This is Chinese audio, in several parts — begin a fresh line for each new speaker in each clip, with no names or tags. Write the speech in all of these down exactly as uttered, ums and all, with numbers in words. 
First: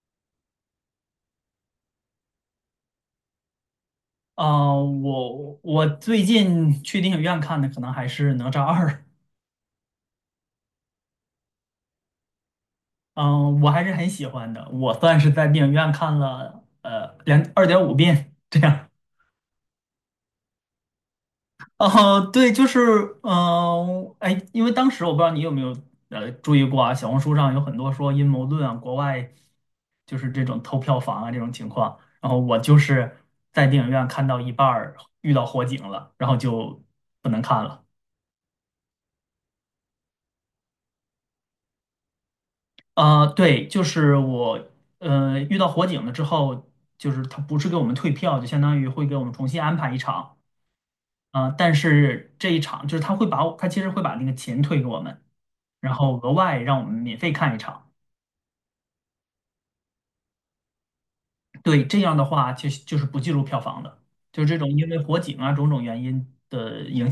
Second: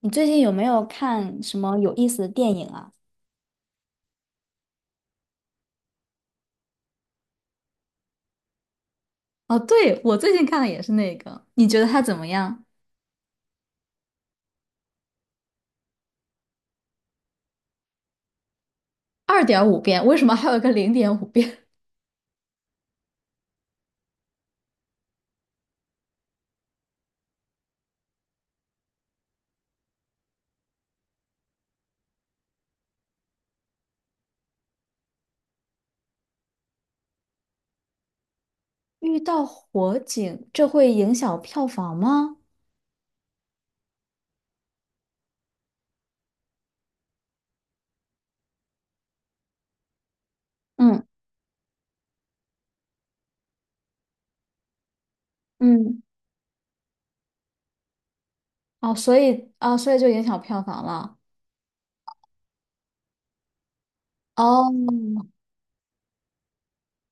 你最近有没有看什么有意思的电影啊？
啊，我我最近去电影院看的可能还是《哪吒二》，
哦，对，我最近看的也是那个，你觉得它怎么样？
嗯，我还是很喜欢的。我算是在电影院看了呃两二点五遍这样。
二点五遍，为什么还有个零点五遍？
哦、对，就是嗯、呃哎，因为当时我不知道你有没有呃注意过啊，小红书上有很多说阴谋论啊，国外就是这种偷票房啊这种情况。然后我就是在电影院看到一半儿遇到火警了，然后就不能看了。
遇到火警，这会影响票房吗？
呃，对，就是我，呃，遇到火警了之后，就是他不是给我们退票，就相当于会给我们重新安排一场，
嗯。
啊。但是这一场就是他会把我，他其实会把那个钱退给我们，然
嗯。
后额外让我们免费看一场。
哦，所以啊，所以就影响票房了。
对，这样的话就就是不计入票房的，就是这种
哦。
因为火警啊种种原因的影，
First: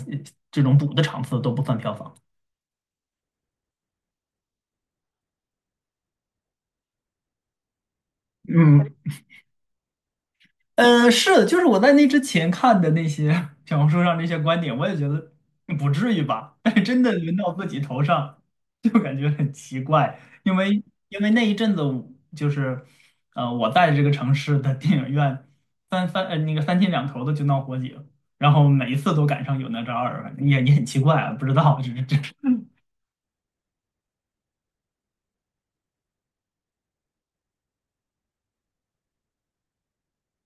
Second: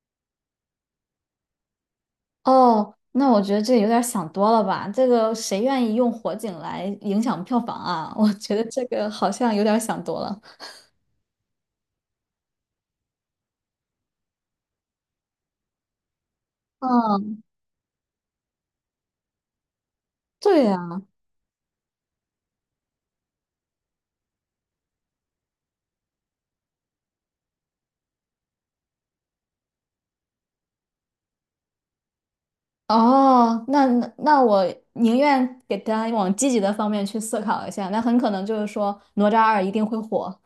这种补的场次都不算票房。
哦，那我觉得这有点想多了吧？这个谁愿意用火警来影响票房啊？我觉得这
嗯，
个好像有点想多了。
呃，是的，就是我在那之前看的那些 小红书上那些观点，我也觉得不至于吧，但是真的轮
嗯，
到自己头上，就感觉很奇怪，因
对
为
呀。
因为那一阵子我就是，呃，我在这个城市的电影院三三呃那个三天两头的就闹火警，然后每一次都赶上有那张儿，也也很奇怪啊，不知道这这，
哦，那那那我宁愿给大家往积极的方面去思考一下，那很可能就是说哪吒二一定会火。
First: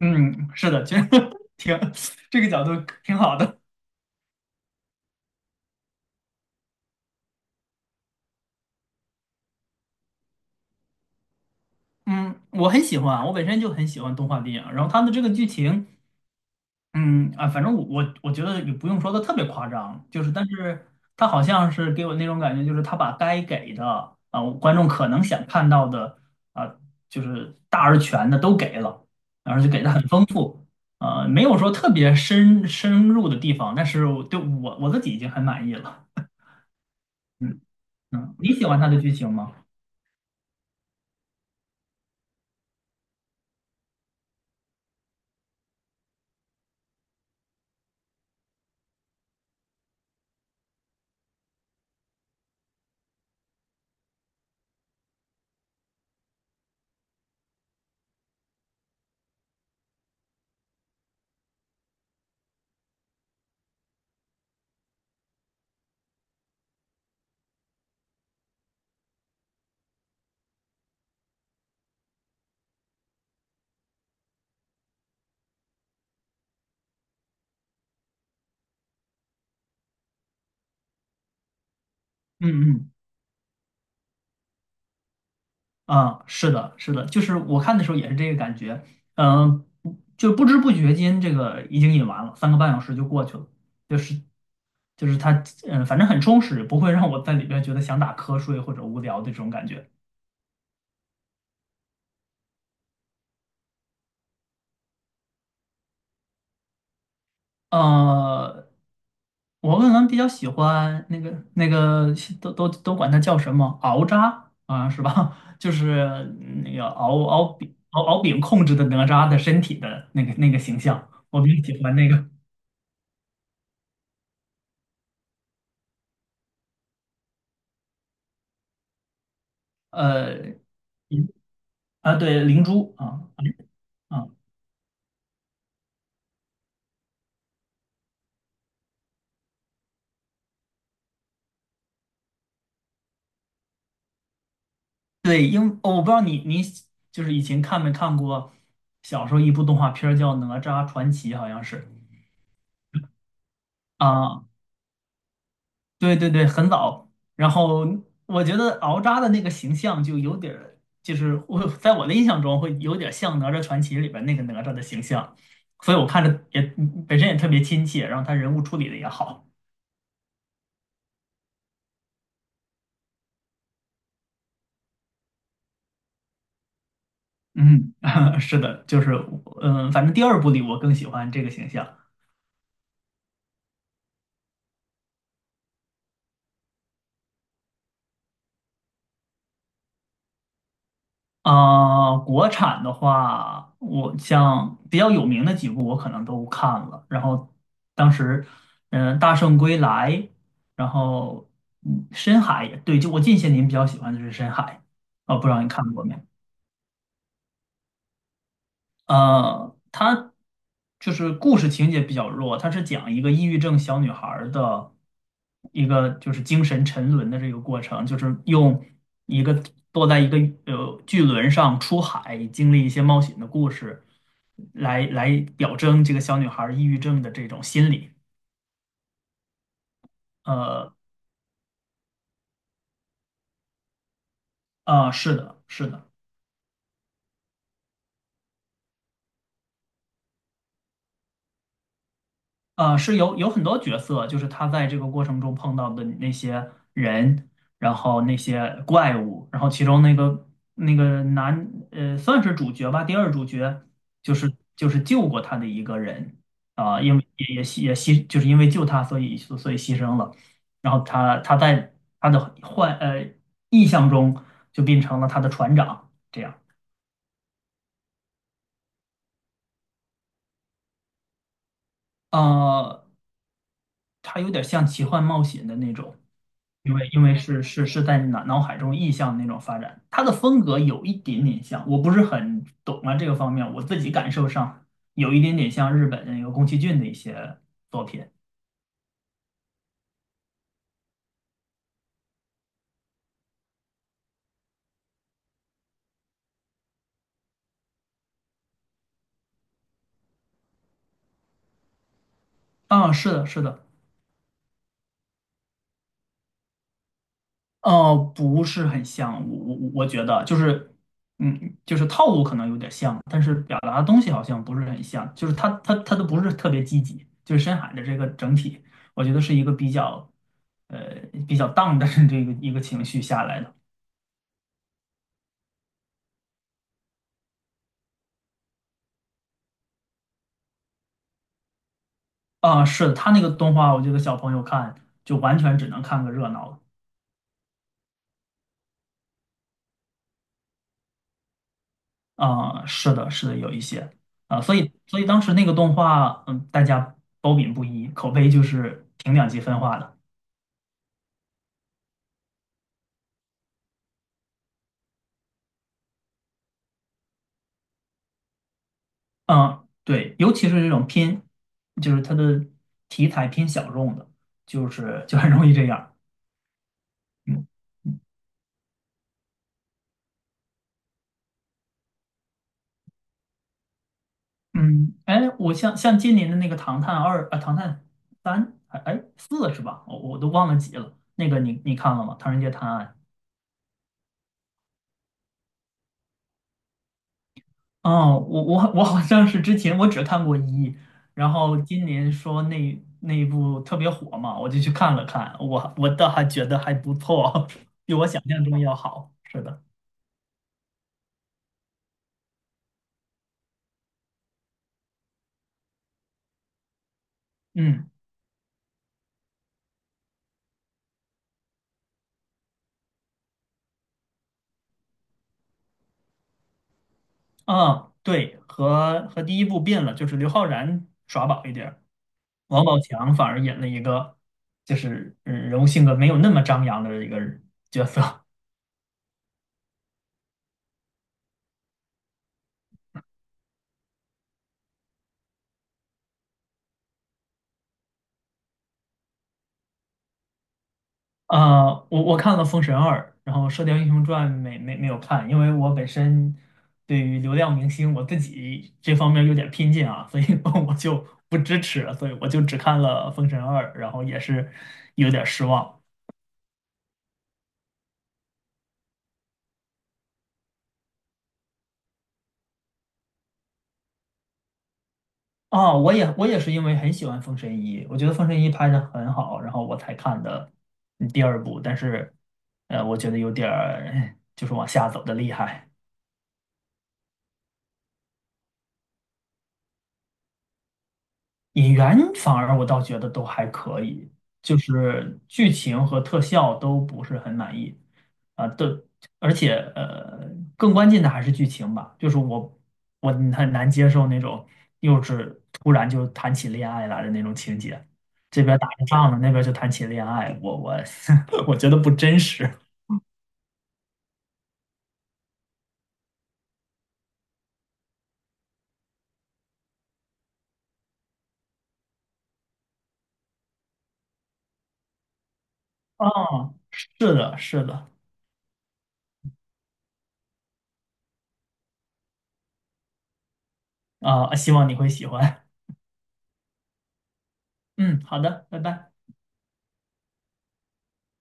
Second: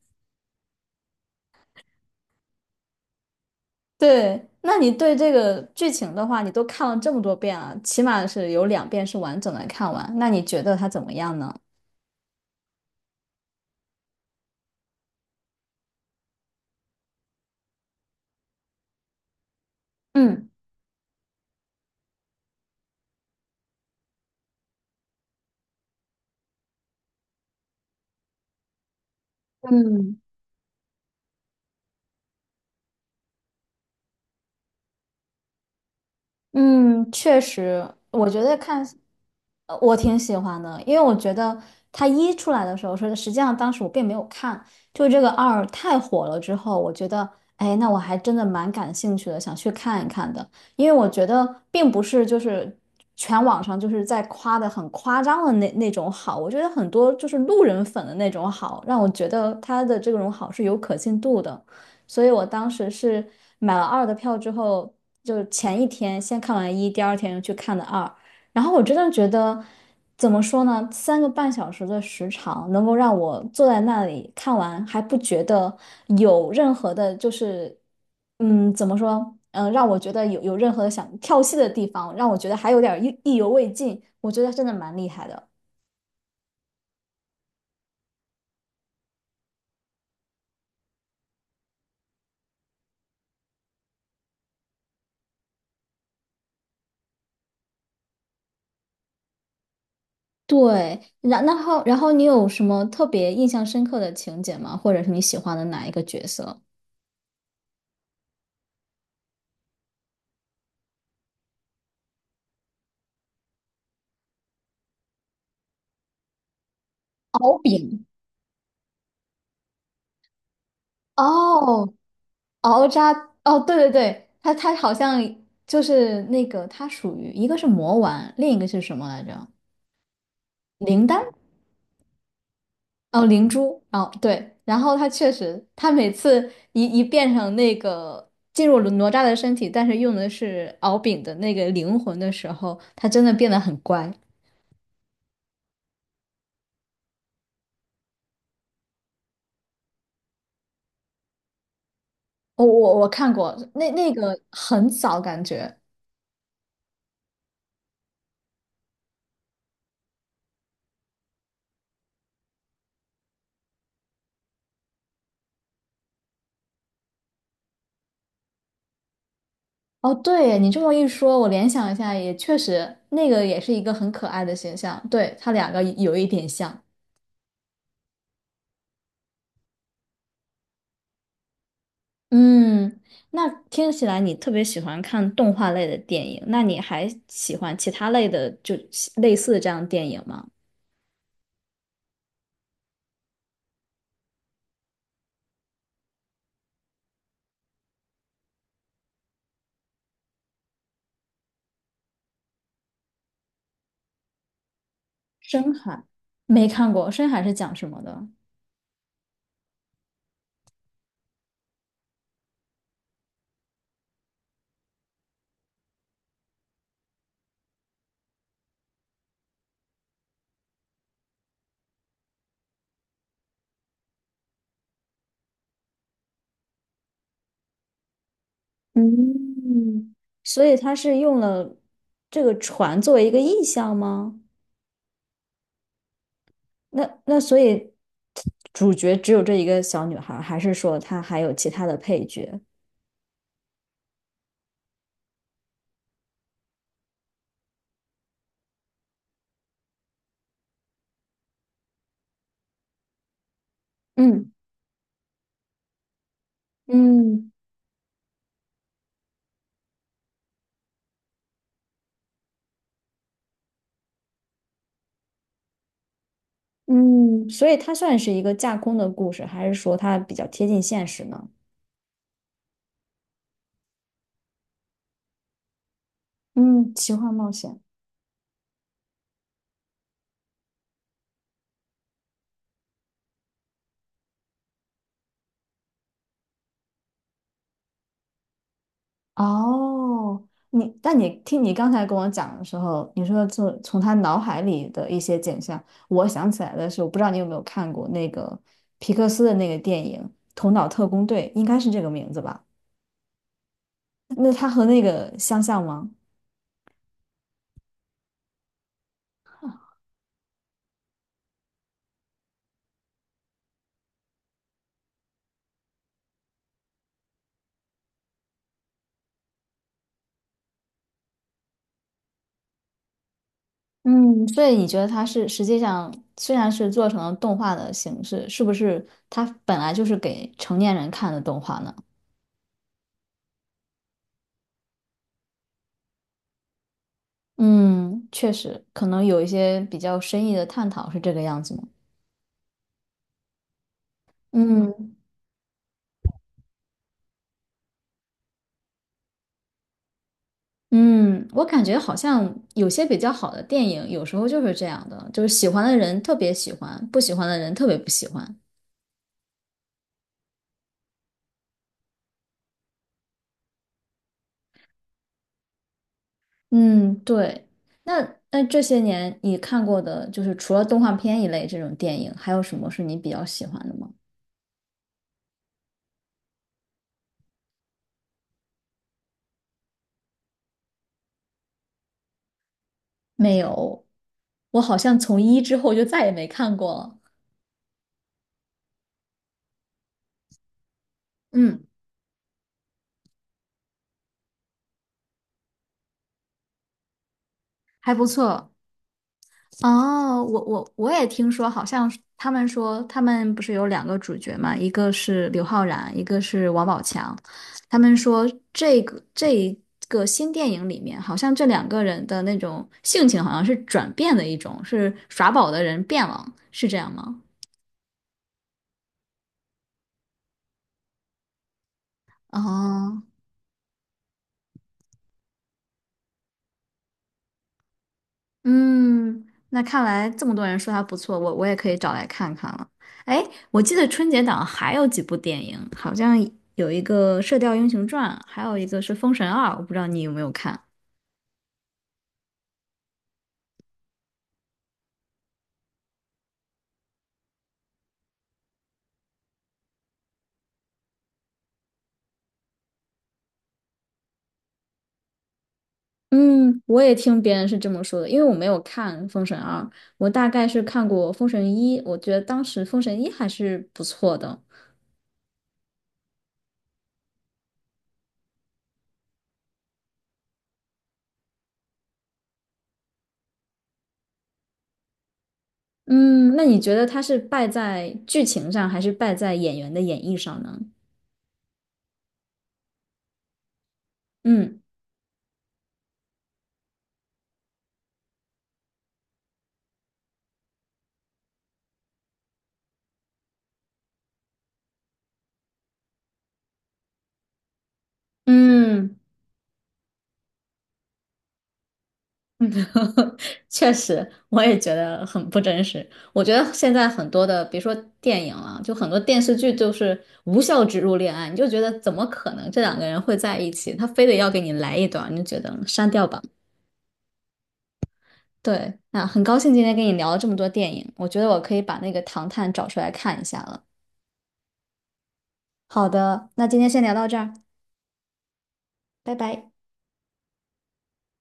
嗯，是的，其实 挺这个角度挺好的。
对，那你对这个剧情的话，你都看了这么多遍了，起码是有两遍是完整的看完，那你觉得它怎么样呢？
嗯，我很喜欢，我本身就很喜欢动画电影，然后它的这个剧情。嗯啊，反正我我我觉得也不用说的特别夸张，就是但
嗯。
是他好像是给我那种感觉，就是他把该给的啊、观众可能想看到的啊、就是大而全的都给了，而且给的很
嗯。
丰富，呃，没有说特别深深入的地方，但是我对我我自己已经很满意了。
嗯，确
嗯
实，我
嗯，
觉
你
得
喜欢
看，
他的剧情吗？
呃我挺喜欢的，因为我觉得它一出来的时候，说实际上当时我并没有看，就这个二太火了之后，我觉得，哎，那我还真的蛮感兴趣的，想去看一看的，因为我觉得并不是就是全网上就是在夸的很夸张的那那种好，我觉得很多就是路人粉的那种好，让我觉得他的这种好是有可信度的。所以我当时是买了二的票之后，就前一天先看完一，第二天又去看的二。然后我真的觉得，怎么说呢？三个半小时的时长能够让我坐在那里看完，还不觉得有任何的，就是嗯，怎么说？嗯，让我觉得有有任何想跳戏的地方，让我
嗯
觉得还有
嗯
点儿意意犹未尽。我觉得真的蛮厉害的。
啊，是的，是的，就是我看的时候也是这个感觉，嗯，就不知不觉间这个已经演完了，三个半小时就过去了，就是就是它，嗯，反正很充实，不会让我在里边觉得想打瞌睡或者无聊的这种感觉。
对，然然后然后你有什么特别印象深刻的情节吗？或者是你喜欢的哪一个角色？
呃，我可能比较喜欢那个那个都都都管它叫什么熬渣啊，是吧？就是嗯那个敖敖
敖
饼敖
丙。
熬饼控制的哪吒的身体的那个那个形象，我比较喜
哦，
欢那个
敖渣。哦，对对对，他他好像就是那个，他属于一个是魔丸，另一个是什么来着？
呃。
灵丹。
啊，对，灵珠啊
哦，灵珠。哦，
啊，
对，然后他确实，他每次一一变成那个进入了哪吒的身体，但是用的是敖丙的那个灵魂的时候，他真的变得很乖。
对，因哦我不知道你你就是以前看没看过，小时候一部动画片儿叫《哪吒传奇》，好像是
我我我看过那那个
啊，
很早感觉。
对对对，很早。然后我觉得敖吒的那个形象就有点儿，就是我在我的印象中会有点像《哪吒传奇》里边那个哪吒的形象，所以我看着也本身也特别亲切，然后他人物处理的也好。
哦，对，你这么一说，我联想一下，也确实，那个也是一个很可爱的形象，对，它两个有一点像。
嗯，是的，就是嗯，反正第二部里我更喜欢这个形象。
嗯，那听起来你特别喜欢看动画类的电影，那你还喜欢其他类的，就类似这样的电影吗？
啊、国产的话，我像比较有名的几部，我可能都看了。然后当时，嗯、大圣归来》，然后嗯，《深海》也对，就我近些年比较喜欢的是《深海》，啊、不知道你
深
看
海。
过没？有？
没看过，深海是讲什么的？
呃，它就是故事情节比较弱，它是讲一个抑郁症小女孩儿的一个就是精神沉沦的这个过程，就是用一个坐在一个呃巨轮上出海，经历一些冒险的故事，来来表征这个小女孩儿抑郁症的这种心理。
嗯，所以它
呃
是用了这个船作为一个意象吗？
啊，是的，是的。
那那所以主角只有这一个小女孩儿还是说她还有其他的配角？
呃，是有有很多角色，就是他在这个过程中碰到的那些人，然后那些怪物，然后其中那个那个男，呃，算是主角吧，第二主角就
嗯。
是就是救过他的一个人啊、因为
嗯。
也也牺也牺，就是因为救他，所以所以牺牲了。然后他他在他的幻呃意象中就变成了他的船长，这样，
嗯，所以它算是一个架空的故事，还是说它比较贴近现实呢？
呃，他有点像奇幻冒险的那种。因
嗯，
为
奇
因
幻
为
冒
是
险。
是是在脑脑海中意象的那种发展，他的风格有一点点像，我不是很懂啊这个方面，我自己感受上有一点点像日本那个宫崎骏的一些作品。
哦，你，但你听你刚才跟我讲的时候，你说从从他脑海里的一些景象，我想起来的是，我不知道你有没有看过那个皮克斯的那个电影《头脑特工队》，应该是这个名字吧？
啊，是的，是的，
那它和那个相像吗？
哦，不是很像，我我我觉得就是，嗯，就是套路可能有点像，但是表达的东西好像不是很像，就是他他他都不是特别积极，就是深海的这个整体，我觉得是一个比较。呃，比较 down 的这个一个情绪下来的。
嗯，所以你觉得它是实际上虽然是做成了动画的形式，是不是它本来就是给成年人看的动画呢？
啊，是的，他那个动画，我觉得小朋友看就完全只能看个热闹了。
嗯，确实，可能有一些比较深意的探讨是这个样子吗？
啊，是的，是的，有一些啊，所以
嗯。
所以当时那个动画，嗯，大家褒贬不一，口碑就是挺两极分化的。
嗯，我感觉好像有些比较好的电影，有时候就是这样的，就是喜欢的人特别喜欢，不喜欢的人特别不喜欢。
嗯，对，尤其是这种偏，就是它的题材偏小众的，就是就很容易这样。
嗯，
嗯
对。那那这些年你看过的，就是除了动画片一类这种电影，还有什么是你比较喜欢的吗？
嗯，哎，我像像今年的那个《唐探二》啊，《唐探三》哎哎四是吧？我我都忘了几了。那个你你看了吗？《唐人街探案》
没有，我好像从一之后就再也没看过了。
哦，我我我好像是之前我只看过一，然后
嗯，
今年说那那一部特别火嘛，我就去看了看，我我倒还觉得还不错，比
还不
我想象
错。
中要好。是的，
哦，我我我也听说，好像是他们说他们不是有两个主角嘛，一个是刘昊然，一个是王宝强。他
嗯
们说这个这一个新电影里面，好像这两个人的那种性情好像是转变的一种，是耍宝的人变了，是这样吗？
嗯，对，和和第一部变了，就是刘昊然耍宝一点儿王宝
哦。
强反而演了一个就是呃人物性格没有那么张扬的一个人角色。
嗯，那看来这么多人说它不错，我我也可以找来看看了。哎，我记得春节档还有几部电影，好像有一个《射雕英雄传》，还有一个是《封神二》，我不知道你有没有看。
呃，我我看了《封神二》，然后《射雕英雄传》没没没有看，因为我本身对于流量明星我自己这方面有点偏见啊，所以 我就不支持，所以我就只看了《封神二》，然后也是有点失望
嗯，我也听别人是这么说的，因为我没有看《封神二》，我大概是看过《封神一》，我觉得当时《封神一》还是不错的。
啊。我也我也是因为很喜欢《封神一》，我觉得《封神一》拍的很好，然后我才看的嗯第二部，但是呃，我觉得有点儿哎就是往下走的厉害。
嗯，那你觉得它是败在剧情上，还是败在演员的演绎上呢？
演员反而我倒觉得都还可以，就
嗯。
是剧情和特效都不是很满意，啊、都而且呃，更关键的还是剧情吧，就是我我很难接受那种幼稚突然就谈起恋爱来的那种情节，这边打着
嗯。
仗呢，那边就谈起恋爱，我我 我觉得不真实。
确实，我也觉得很不真实。我觉得现在很多的，别说电影了，就很多电视剧就是无效植入恋爱，你就觉得怎么可能这两个人会在一起？他非得要给你来一段，你就觉得删掉
啊，
吧。
是的，是的，
对，那很高兴今天跟你聊了这么多电影，我觉得我可以把那个《唐探》找出来看一下了。
啊、希望你会喜欢。
好的，那今天先聊到这儿，
嗯，好的，拜拜。
拜拜。